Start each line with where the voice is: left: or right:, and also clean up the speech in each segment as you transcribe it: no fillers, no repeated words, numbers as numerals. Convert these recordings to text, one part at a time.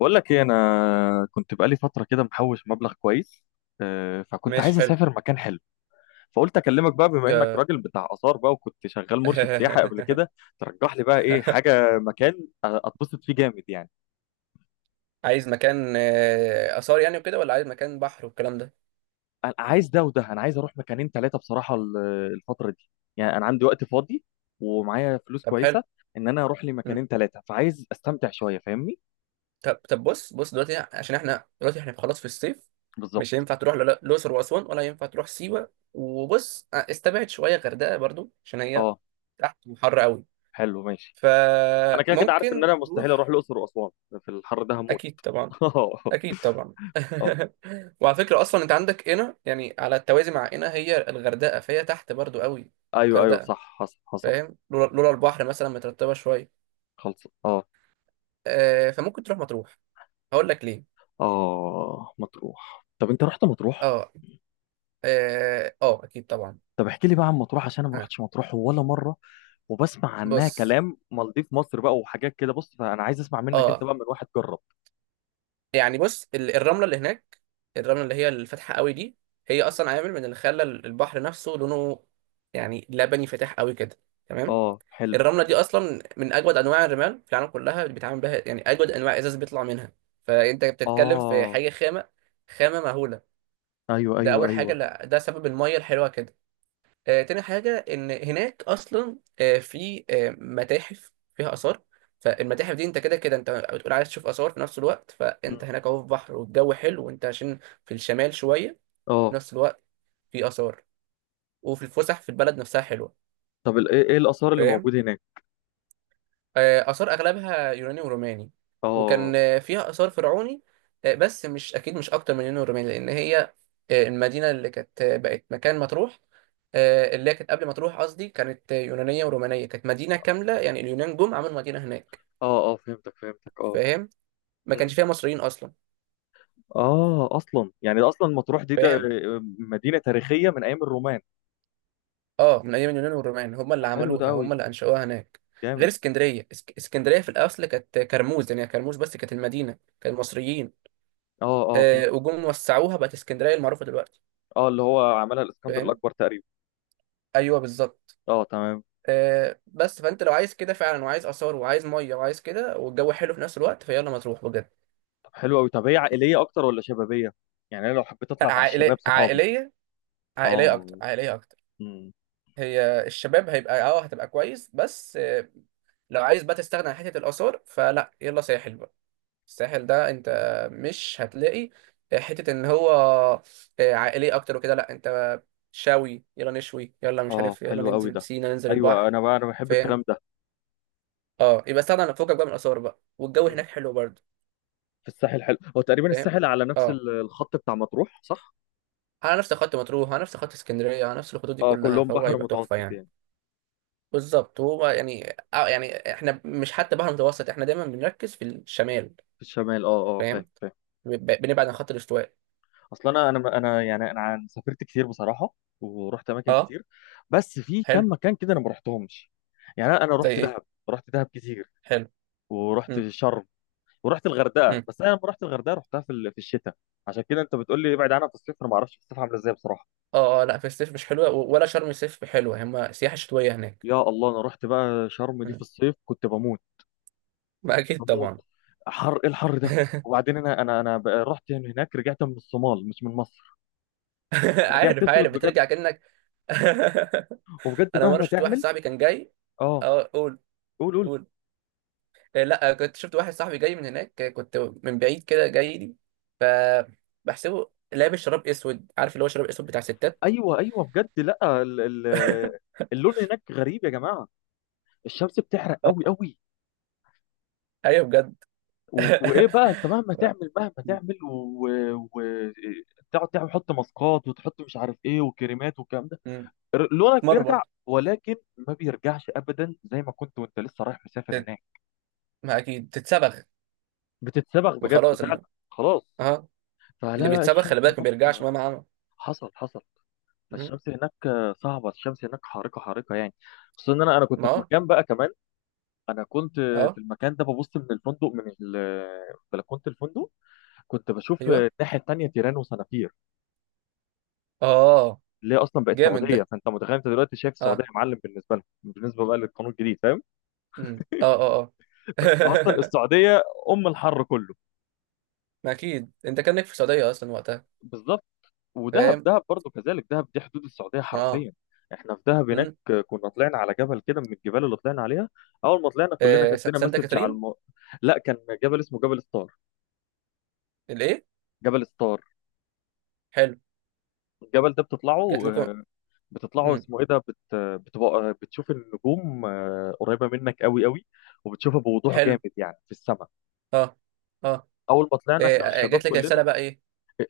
left: بقول لك ايه، انا كنت بقالي فتره كده محوش مبلغ كويس. فكنت
right: ماشي
left: عايز
right: حلو.
left: اسافر مكان حلو. فقلت اكلمك بقى، بما انك
right: يا-
left: راجل بتاع اثار بقى وكنت شغال مرشد سياحه قبل كده. ترجح لي بقى ايه حاجه مكان اتبسط فيه جامد يعني.
right: عايز مكان آثار يعني وكده، ولا عايز مكان بحر والكلام ده؟
left: انا عايز ده وده، انا عايز اروح مكانين ثلاثه بصراحه الفتره دي. يعني انا عندي وقت فاضي ومعايا فلوس
right: طب حلو.
left: كويسه، ان انا اروح لي
right: مم.
left: مكانين ثلاثه، فعايز استمتع شويه، فاهمني؟
right: طب بص دلوقتي، عشان احنا دلوقتي احنا خلاص في الصيف، مش
left: بالظبط.
right: هينفع تروح الأقصر وأسوان، ولا ينفع تروح سيوة. وبص، استبعد شوية غردقة برضو، عشان هي
left: اه،
right: تحت وحر قوي.
left: حلو، ماشي. انا كده كده عارف ان
right: فممكن
left: انا مستحيل اروح
right: تروح.
left: الاقصر واسوان في الحر ده، هموت.
right: اكيد طبعا. اكيد طبعا.
left: اه.
right: وعلى فكره اصلا انت عندك هنا، يعني على التوازي مع هنا، هي الغردقه، فهي تحت برضو قوي.
left: ايوه ايوه،
right: غردقه.
left: صح، حصل حصل.
right: فاهم؟ لولا البحر مثلا مترتبه شويه.
left: خلص اه.
right: فممكن تروح مطروح. هقول لك ليه.
left: اه، مطروح. طب انت رحت مطروح؟
right: اه اكيد طبعا.
left: طب احكي لي بقى عن مطروح عشان انا ما
right: آه.
left: رحتش مطروح ولا مره، وبسمع عنها
right: بص.
left: كلام مالديف مصر بقى وحاجات كده. بص، فانا عايز اسمع منك انت
right: اه.
left: بقى، من واحد جرب.
right: يعني بص الرمله اللي هناك، الرمله اللي هي الفاتحه قوي دي، هي اصلا عامل من اللي خلى البحر نفسه لونه يعني لبني فاتح قوي كده. تمام.
left: اه حلو.
right: الرمله دي اصلا من اجود انواع الرمال في العالم كلها، اللي بيتعامل بها يعني اجود انواع ازاز بيطلع منها. فانت بتتكلم في
left: اه،
right: حاجه خامه، خامه مهوله.
left: ايوه
right: ده
left: ايوه
right: اول حاجه،
left: ايوه.
right: لا ده سبب الميه الحلوه كده. تاني حاجة إن هناك أصلا، آه، في آه، متاحف فيها آثار. فالمتاحف دي، أنت كده كده أنت بتقول عايز تشوف آثار، في نفس الوقت فأنت
left: مم.
right: هناك أهو في بحر، والجو حلو وأنت عشان في الشمال شوية، في
left: اه.
right: نفس الوقت في آثار، وفي الفسح في البلد نفسها حلوة.
left: طب ال- ايه إيه الاثار اللي
right: فاهم؟
left: موجوده هناك؟
right: آثار أغلبها يوناني وروماني.
left: اه
right: وكان فيها آثار فرعوني، بس مش أكيد، مش أكتر من يوناني وروماني. لأن هي المدينة اللي كانت بقت مكان مطروح، اللي هي كانت قبل مطروح، قصدي كانت يونانية ورومانية، كانت مدينة كاملة. يعني اليونان جم عملوا مدينة هناك.
left: اه اه، فهمتك فهمتك، اه.
right: فاهم؟ ما
left: مم.
right: كانش فيها مصريين أصلا.
left: اه، يعني اصلا مطروح دي
right: فاهم.
left: مدينه تاريخيه من ايام الرومان.
right: اه، من أيام اليونان والرومان، هم
left: ده
right: اللي
left: حلو، ده
right: عملوها،
left: قوي،
right: هم اللي أنشأوها هناك. غير
left: جامد.
right: اسكندرية. اسكندرية في الأصل كانت كرموز، يعني كرموز بس، كانت المدينة كانت مصريين،
left: اه اه، فهمت.
right: وجم وسعوها بقت اسكندرية المعروفة دلوقتي.
left: اه، اللي هو عملها الاسكندر
right: فاهم.
left: الاكبر تقريبا.
right: ايوه بالظبط.
left: اه، تمام.
right: آه، بس فانت لو عايز كده فعلا، وعايز اثار وعايز ميه وعايز كده، والجو حلو في نفس الوقت، فيلا مطروح بجد.
left: طب حلو قوي. طب هي عائليه اكتر ولا شبابيه؟ يعني انا لو حبيت اطلع مع الشباب
right: عائليه
left: صحابي.
right: عائليه. عائليه اكتر
left: اه.
right: عائليه اكتر
left: امم
right: هي الشباب هيبقى اه، هتبقى كويس بس آه، لو عايز بقى تستغنى عن حته الاثار، فلا، يلا ساحل بقى. الساحل ده انت مش هتلاقي حته ان هو عائليه اكتر وكده، لا انت شاوي، يلا نشوي، يلا مش
left: اه،
right: عارف، يلا
left: حلو قوي
right: ننزل
left: ده.
right: بسينا، ننزل
left: ايوه،
right: البحر.
left: انا بقى انا بحب
right: فاهم.
left: الكلام ده.
right: اه، يبقى استغنى عن فوقك بقى من الاثار بقى، والجو
left: مم.
right: هناك حلو برضه.
left: في الساحل حلو؟ هو تقريبا
right: فاهم.
left: الساحل على نفس
right: اه،
left: الخط بتاع مطروح، صح؟
right: على نفس خط مطروح، على نفس خط اسكندريه، على نفس الخطوط دي
left: اه،
right: كلها،
left: كلهم
right: فهو
left: بحر
right: هيبقى تحفه
left: متوسط
right: يعني.
left: يعني.
right: بالظبط. هو يعني آه، يعني احنا مش حتى بحر متوسط، احنا دايما بنركز في الشمال.
left: في الشمال اه. اه، فاهم
right: فاهم.
left: فاهم.
right: بنبعد عن خط الاستواء.
left: اصل انا انا انا يعني سافرت كتير بصراحه، ورحت اماكن
right: اه.
left: كتير، بس في
right: حلو.
left: كام مكان كده انا ما رحتهمش. يعني انا
right: زي
left: رحت
right: ايه؟
left: دهب. رحت دهب كتير،
right: حلو.
left: ورحت
right: امم.
left: شرم، ورحت الغردقه،
right: امم.
left: بس انا لما رحت الغردقه رحتها في الشتاء. عشان كده انت بتقول لي ابعد عنها في الصيف. انا ما اعرفش في الصيف عامله ازاي بصراحه.
right: اه اه، لا في الصيف مش حلوه، ولا شرم الصيف حلوه، هما سياحه شتويه هناك.
left: يا الله، انا رحت بقى شرم دي في
right: مم.
left: الصيف كنت بموت.
right: ما اكيد
left: بموت!
right: طبعا.
left: حر، ايه الحر ده! وبعدين انا بقى رحت من هناك، رجعت من الصومال مش من مصر. رجعت
right: عارف
left: اسود
right: عارف
left: بجد.
right: بترجع كأنك.
left: وبجد
right: انا مره
left: مهما
right: شفت واحد
left: تعمل.
right: صاحبي كان جاي.
left: اه،
right: اه، قول
left: قول قول.
right: قول. آه، لا آه، كنت شفت واحد صاحبي جاي من هناك، كنت من بعيد كده جاي لي، فبحسبه لابس شراب اسود، عارف اللي هو شراب اسود بتاع ستات.
left: ايوه ايوه، بجد، لا ال ال اللون هناك غريب يا جماعه، الشمس بتحرق
right: آه،
left: قوي قوي.
right: ايوه بجد.
left: وايه بقى، انت مهما تعمل، مهما تعمل وتقعد تعمل، تحط ماسكات وتحط مش عارف ايه وكريمات والكلام ده،
right: مم.
left: لونك
right: مر
left: بيرجع
right: برضه.
left: ولكن ما بيرجعش ابدا زي ما كنت وانت لسه رايح مسافر
right: تت-
left: هناك.
right: ما اكيد تتسبخ.
left: بتتسبغ
right: ما
left: بجد
right: خلاص
left: فعلا.
right: اللي،
left: خلاص.
right: اه،
left: فلا
right: اللي
left: لا،
right: بيتسبخ
left: الشمس
right: خلي بالك ما
left: هناك.
right: بيرجعش مهما عمل.
left: حصل حصل.
right: مم.
left: فالشمس هناك صعبة، الشمس هناك حارقة حارقة يعني. خصوصا ان انا كنت
right: ما
left: في
right: اه
left: مكان بقى كمان. انا كنت في
right: اه،
left: المكان ده ببص من الفندق من بلكونة الفندق، كنت بشوف
right: ايوه.
left: الناحية التانية، تيران وصنافير،
right: اه،
left: اللي هي اصلا بقت
right: جامد
left: سعوديه.
right: ده.
left: فانت متخيل انت دلوقتي شايف السعوديه
right: اه.
left: معلم بالنسبه لهم، بالنسبه بقى للقانون الجديد، فاهم؟
right: مم. اه اه اه.
left: فانت اصلا السعوديه ام الحر كله.
right: ما اكيد انت كانك في السعوديه اصلا وقتها.
left: بالظبط. ودهب
right: فاهم.
left: دهب برضو كذلك، دهب دي حدود السعوديه
right: ما اه،
left: حرفيا. احنا في دهب هناك كنا طلعنا على جبل كده من الجبال اللي طلعنا عليها. اول ما طلعنا كلنا
right: آه
left: جات لنا
right: سانتا
left: مسج على
right: كاترين.
left: لا، كان جبل اسمه جبل ستار.
right: الايه؟
left: جبل ستار،
right: حلو.
left: الجبل ده بتطلعه،
right: جات لكم؟
left: بتطلعه
right: مم.
left: اسمه ايه ده بتبقى بتشوف النجوم قريبه منك قوي قوي، وبتشوفها بوضوح جامد
right: حلو.
left: يعني في السماء.
right: اه. اه.
left: اول ما طلعنا
right: إيه،
left: احنا
right: آه،
left: والشباب
right: جات لك
left: كلنا،
right: رساله بقى ايه؟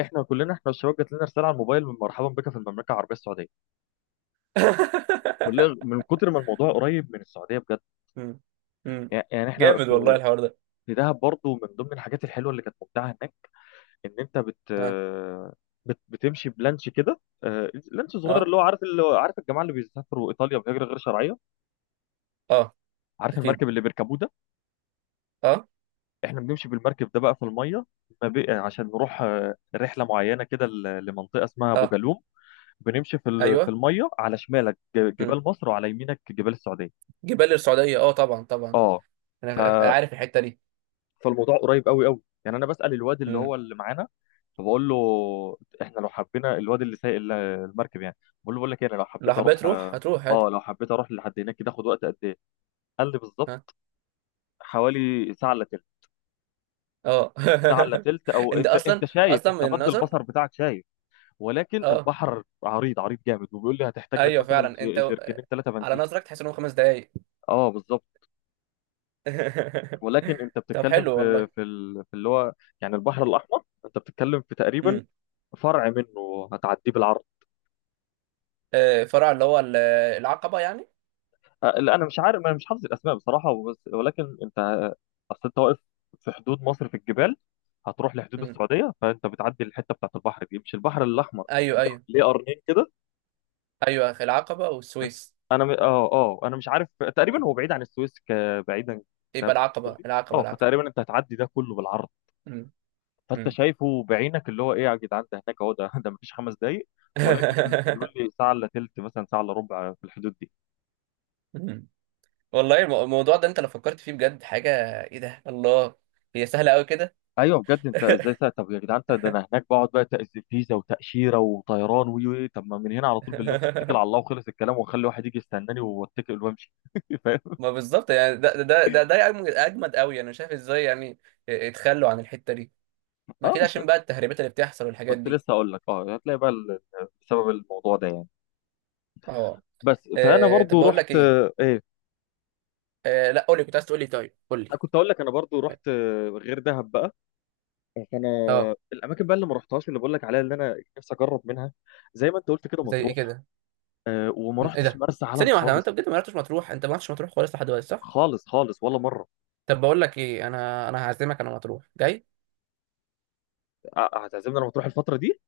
left: احنا كلنا احنا والشباب، جات لنا رساله على الموبايل: من مرحبا بك في المملكه العربيه السعوديه. كلنا من كتر ما الموضوع قريب من السعوديه بجد.
right: مم. مم.
left: يعني احنا
right: جامد
left: في،
right: والله الحوار ده.
left: في دهب برضو من ضمن الحاجات الحلوه اللي كانت ممتعه هناك ان انت بت
right: اه.
left: بت بتمشي بلانش كده، لانش صغير،
right: اه.
left: اللي هو عارف الجماعه اللي بيسافروا ايطاليا بهجره غير شرعيه؟
right: اه.
left: عارف
right: اكيد.
left: المركب اللي بيركبوه ده.
right: اه.
left: احنا بنمشي بالمركب ده بقى في الميه. ما بي- عشان نروح رحله معينه كده لمنطقه اسمها
right: اه.
left: بوجالوم. بنمشي في
right: ايوه.
left: الميه، على شمالك
right: مم.
left: جبال مصر وعلى يمينك جبال السعوديه.
right: جبال السعوديه، اه طبعا طبعا.
left: اه. ف
right: انا عارف الحته دي.
left: فالموضوع قريب قوي قوي. يعني انا بسال الواد اللي
right: مم.
left: هو اللي معانا، فبقول له: احنا لو حبينا، الواد اللي سايق المركب يعني، بقول لك إيه، انا لو
right: لو
left: حبيت
right: حبيت
left: اروح،
right: تروح هتروح عادي.
left: اه لو حبيت اروح لحد هناك كده، اخد وقت قد ايه؟ قال لي
right: ها.
left: بالظبط حوالي ساعه الا تلت.
right: اه.
left: ساعه الا تلت، او
right: انت
left: انت
right: اصلا،
left: شايف،
right: اصلا
left: انت
right: من
left: مد
right: النظر.
left: البصر بتاعك شايف، ولكن
right: اه،
left: البحر عريض عريض جامد. وبيقول لي هتحتاج لك
right: ايوه
left: مثلا
right: فعلا،
left: جركنين ثلاثه
right: على
left: بنزين.
right: نظرك تحس انهم خمس دقايق.
left: اه بالظبط. ولكن انت
right: طب
left: بتتكلم
right: حلو
left: في
right: والله.
left: في ال- في اللي هو يعني البحر الاحمر، انت بتتكلم في تقريبا
right: امم.
left: فرع منه هتعديه بالعرض.
right: آه، فرع اللي هو ال- العقبة يعني.
left: لا انا مش عارف، انا مش حافظ الاسماء بصراحه وبس. ولكن انت، اصل انت واقف في حدود مصر في الجبال، هتروح لحدود
right: امم.
left: السعوديه، فانت بتعدي الحته بتاعت البحر دي، مش البحر الاحمر،
right: ايوه ايوه
left: ليه قرنين كده.
right: ايوه. العقبة والسويس.
left: انا م... اه اه انا مش عارف. تقريبا هو بعيد عن السويس بعيدا. تمام.
right: يبقى
left: قول
right: العقبة،
left: لي.
right: العقبة
left: اه،
right: العقبة
left: فتقريبا انت هتعدي ده كله بالعرض.
right: امم.
left: فانت
right: امم.
left: شايفه بعينك، اللي هو ايه يا جدعان ده، هناك اهو ده، ده مفيش 5 دقايق. ولكن بيقول لي ساعه الا تلت، مثلا ساعه الا ربع في الحدود دي.
right: أمم. والله الموضوع ده انت لو فكرت فيه بجد حاجة، ايه ده الله، هي سهلة قوي كده.
left: ايوه بجد، انت ازاي ساعه؟ طب يا جدعان انت، ده انا هناك بقعد بقى تأذي فيزا وتاشيره وطيران وي وي، طب ما من هنا على طول باللانش اتكل على الله وخلص الكلام، واخلي واحد يجي يستناني واتكل وامشي. فاهم؟
right: ما بالظبط، يعني ده أجمد، أجمد قوي، انا شايف ازاي يعني. اتخلوا عن الحتة دي، ما
left: اه
right: كده
left: بس،
right: عشان بقى التهريبات اللي بتحصل والحاجات
left: كنت
right: دي.
left: لسه اقول لك، اه هتلاقي بقى بسبب الموضوع ده يعني.
right: اه،
left: بس، فانا
right: طب
left: برضو
right: بقول لك
left: رحت
right: ايه،
left: آه، ايه
right: لا قول لي، كنت عايز تقول لي، طيب قول
left: انا كنت اقول لك انا برضو رحت، غير دهب بقى، فانا
right: لي.
left: الاماكن بقى اللي ما رحتهاش اللي بقول لك عليها اللي انا نفسي اجرب منها، زي ما انت قلت كده،
right: زي ايه
left: مطروح.
right: كده؟
left: أه، وما
right: ايه
left: رحتش
right: ده،
left: مرسى علم
right: ثانيه واحده، هو انت
left: خالص.
right: بجد ما رحتش مطروح، انت ما رحتش مطروح خالص لحد دلوقتي صح؟
left: خالص خالص، ولا مره.
right: طب بقول لك ايه، انا انا هعزمك انا، مطروح جاي.
left: أه، هتعزمني انا مطروح الفتره دي.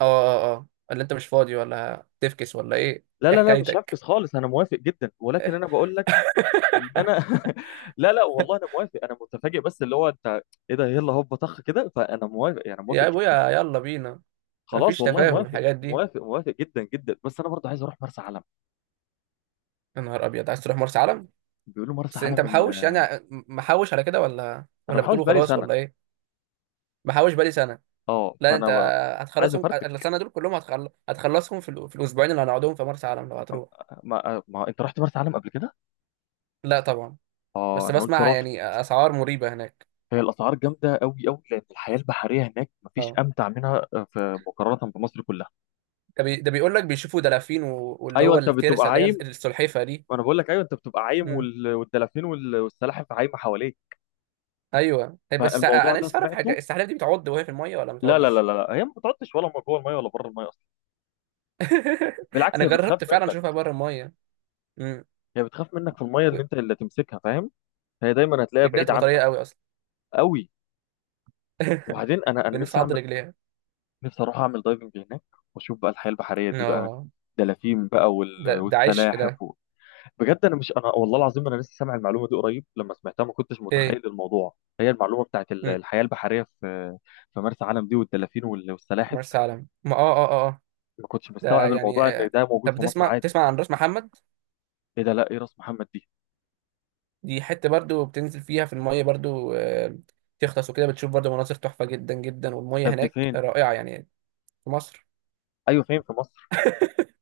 right: اه اه اه، ولا انت مش فاضي ولا تفكس ولا ايه؟
left: لا
right: ايه
left: لا لا، مش
right: حكايتك؟
left: هفكس خالص، انا موافق جدا، ولكن انا بقول لك ان انا لا لا والله انا موافق، انا متفاجئ بس، اللي هو انت ايه ده، يلا هوب طخ كده، فانا موافق، يعني موافق
right: يا
left: جدا.
right: ابويا يلا بينا.
left: خلاص
right: مفيش
left: والله
right: تفاهم
left: موافق
right: الحاجات دي.
left: موافق موافق جدا جدا. بس انا برضه عايز اروح مرسى علم.
right: يا نهار ابيض، عايز تروح مرسى علم؟
left: بيقولوا مرسى
right: بس انت
left: علم
right: محوش يعني، محوش على كده، ولا
left: انا
right: ولا
left: بحوش
right: بتقوله
left: بقالي
right: خلاص
left: سنه.
right: ولا ايه؟ محوش بقالي سنه.
left: اه،
right: لا انت
left: فانا عايز
right: هتخلصهم
left: افرتك.
right: السنه دول كلهم، هتخلصهم في, في الاسبوعين اللي هنقعدهم في مرسى علم لو هتروح.
left: ما، ما انت رحت مرسى علم قبل كده؟
right: لا طبعا.
left: اه،
right: بس
left: انا قلت
right: بسمع
left: رحت.
right: يعني اسعار مريبه هناك.
left: هي الاسعار جامده قوي قوي، لان الحياه البحريه هناك مفيش
right: اه،
left: امتع منها، في مقارنه بمصر كلها.
right: ده بيقول لك بيشوفوا دلافين واللي
left: ايوه،
right: هو
left: انت بتبقى
right: الترسه، اللي هي
left: عايم.
right: السلحفه دي.
left: وانا بقول لك، ايوه انت بتبقى عايم
right: امم.
left: والدلافين والسلاحف عايمه حواليك.
right: ايوه طيب، بس
left: فالموضوع
right: انا
left: ده
right: لسه اعرف
left: سمعته.
right: حاجه، السلحفه دي بتعض وهي في الميه ولا ما
left: لا لا لا
right: بتعضش؟
left: لا لا. هي ما بتقعدش ولا جوه الميه ولا بره الميه اصلا. بالعكس،
right: انا
left: هي بتخاف
right: جربت فعلا
left: منك.
right: اشوفها بره الميه. امم.
left: هي بتخاف منك في الميه،
right: و-
left: اللي انت اللي تمسكها فاهم. هي دايما هتلاقيها
right: رجلها
left: بعيد
right: بتبقى طريه
left: عنك
right: قوي اصلا.
left: قوي. وبعدين انا
right: بنفسي
left: نفسي
right: اعض
left: اعمل،
right: رجليها.
left: نفسي اروح اعمل دايفنج هناك، واشوف بقى الحياه البحريه دي بقى،
right: اه،
left: دلافين بقى
right: ده ده عيش ده.
left: والسلاحف بجد، انا مش، انا والله العظيم انا لسه سامع المعلومه دي قريب، لما سمعتها ما كنتش
right: ايه؟
left: متخيل الموضوع، هي المعلومه بتاعت
right: امم.
left: الحياه البحريه في، في مرسى علم دي، والدلافين والسلاحف.
right: مرسى علم، ما اه اه اه. آه.
left: ما كنتش
right: ده
left: مستوعب
right: يعني
left: الموضوع ان
right: آه.
left: ده موجود
right: طب
left: في مصر
right: بتسمع،
left: عادي.
right: بتسمع عن راس محمد؟
left: ايه ده، لا، ايه راس محمد دي؟
right: دي حتة برضو بتنزل فيها في المية، برضو آه، تغطس وكده بتشوف برضو مناظر تحفة جدا جدا، والمية
left: طب دي
right: هناك
left: فين؟
right: رائعة يعني. في مصر.
left: ايوه، فين في مصر؟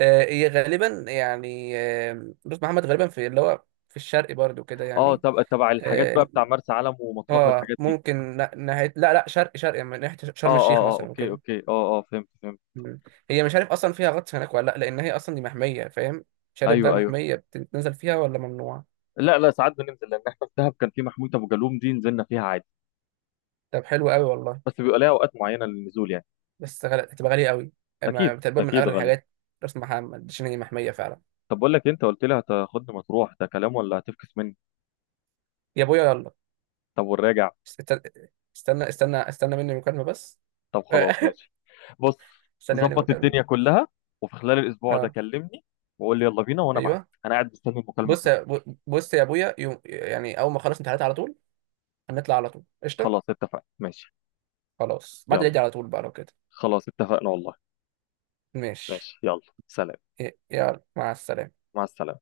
right: آه، هي غالبا يعني آه، بص محمد غالبا في اللي هو في الشرق برضو كده
left: اه،
right: يعني.
left: طب تبع الحاجات بقى
right: اه،
left: بتاع مرسى علم ومطروح
right: آه،
left: والحاجات دي؟
right: ممكن لا- ناحية لا لا شرق شرق يعني، من ناحية
left: اه
right: شرم الشيخ
left: اه اه،
right: مثلا
left: اوكي
right: وكده.
left: اوكي، اه اه، فهمت فهمت.
right: مم. هي مش عارف اصلا فيها غطس هناك ولا لا، لان هي اصلا دي محمية فاهم، مش عارف بقى
left: ايوه ايوه.
right: محمية بتنزل فيها ولا ممنوع.
left: لا لا، ساعات بننزل، لان احنا في دهب كان في محمود ابو جالوم دي نزلنا فيها عادي،
right: طب حلو قوي والله.
left: بس بيبقى ليها اوقات معينه للنزول يعني.
right: بس هتبقى غالية قوي،
left: اكيد
right: أما تقريبا من
left: اكيد،
right: أغلى
left: غالي.
right: الحاجات. راس محمد شنو محمية فعلا.
left: طب بقول لك إيه، انت قلت لي هتاخدني مطروح، ده كلام ولا هتفكس مني؟
right: يا أبويا يلا.
left: طب والراجع؟
right: استنى، استنى مني مكالمة بس.
left: طب خلاص، ماشي. بص،
right: استنى مني
left: ظبط
right: مكالمة.
left: الدنيا كلها، وفي خلال الاسبوع ده
right: أه.
left: كلمني وقول لي يلا بينا وانا معاك،
right: أيوه.
left: انا قاعد مستني المكالمه
right: بص يا
left: بتاعتك.
right: بص يا أبويا، يوم يعني أول ما أخلص امتحانات على طول، هنطلع على طول قشطة.
left: خلاص اتفقنا، ماشي.
right: خلاص بعد
left: يلا.
right: العيد على طول بقى لو كده.
left: خلاص اتفقنا والله.
right: ماشي.
left: ماشي، يلا. سلام.
right: يلا مع السلامة.
left: مع السلامه.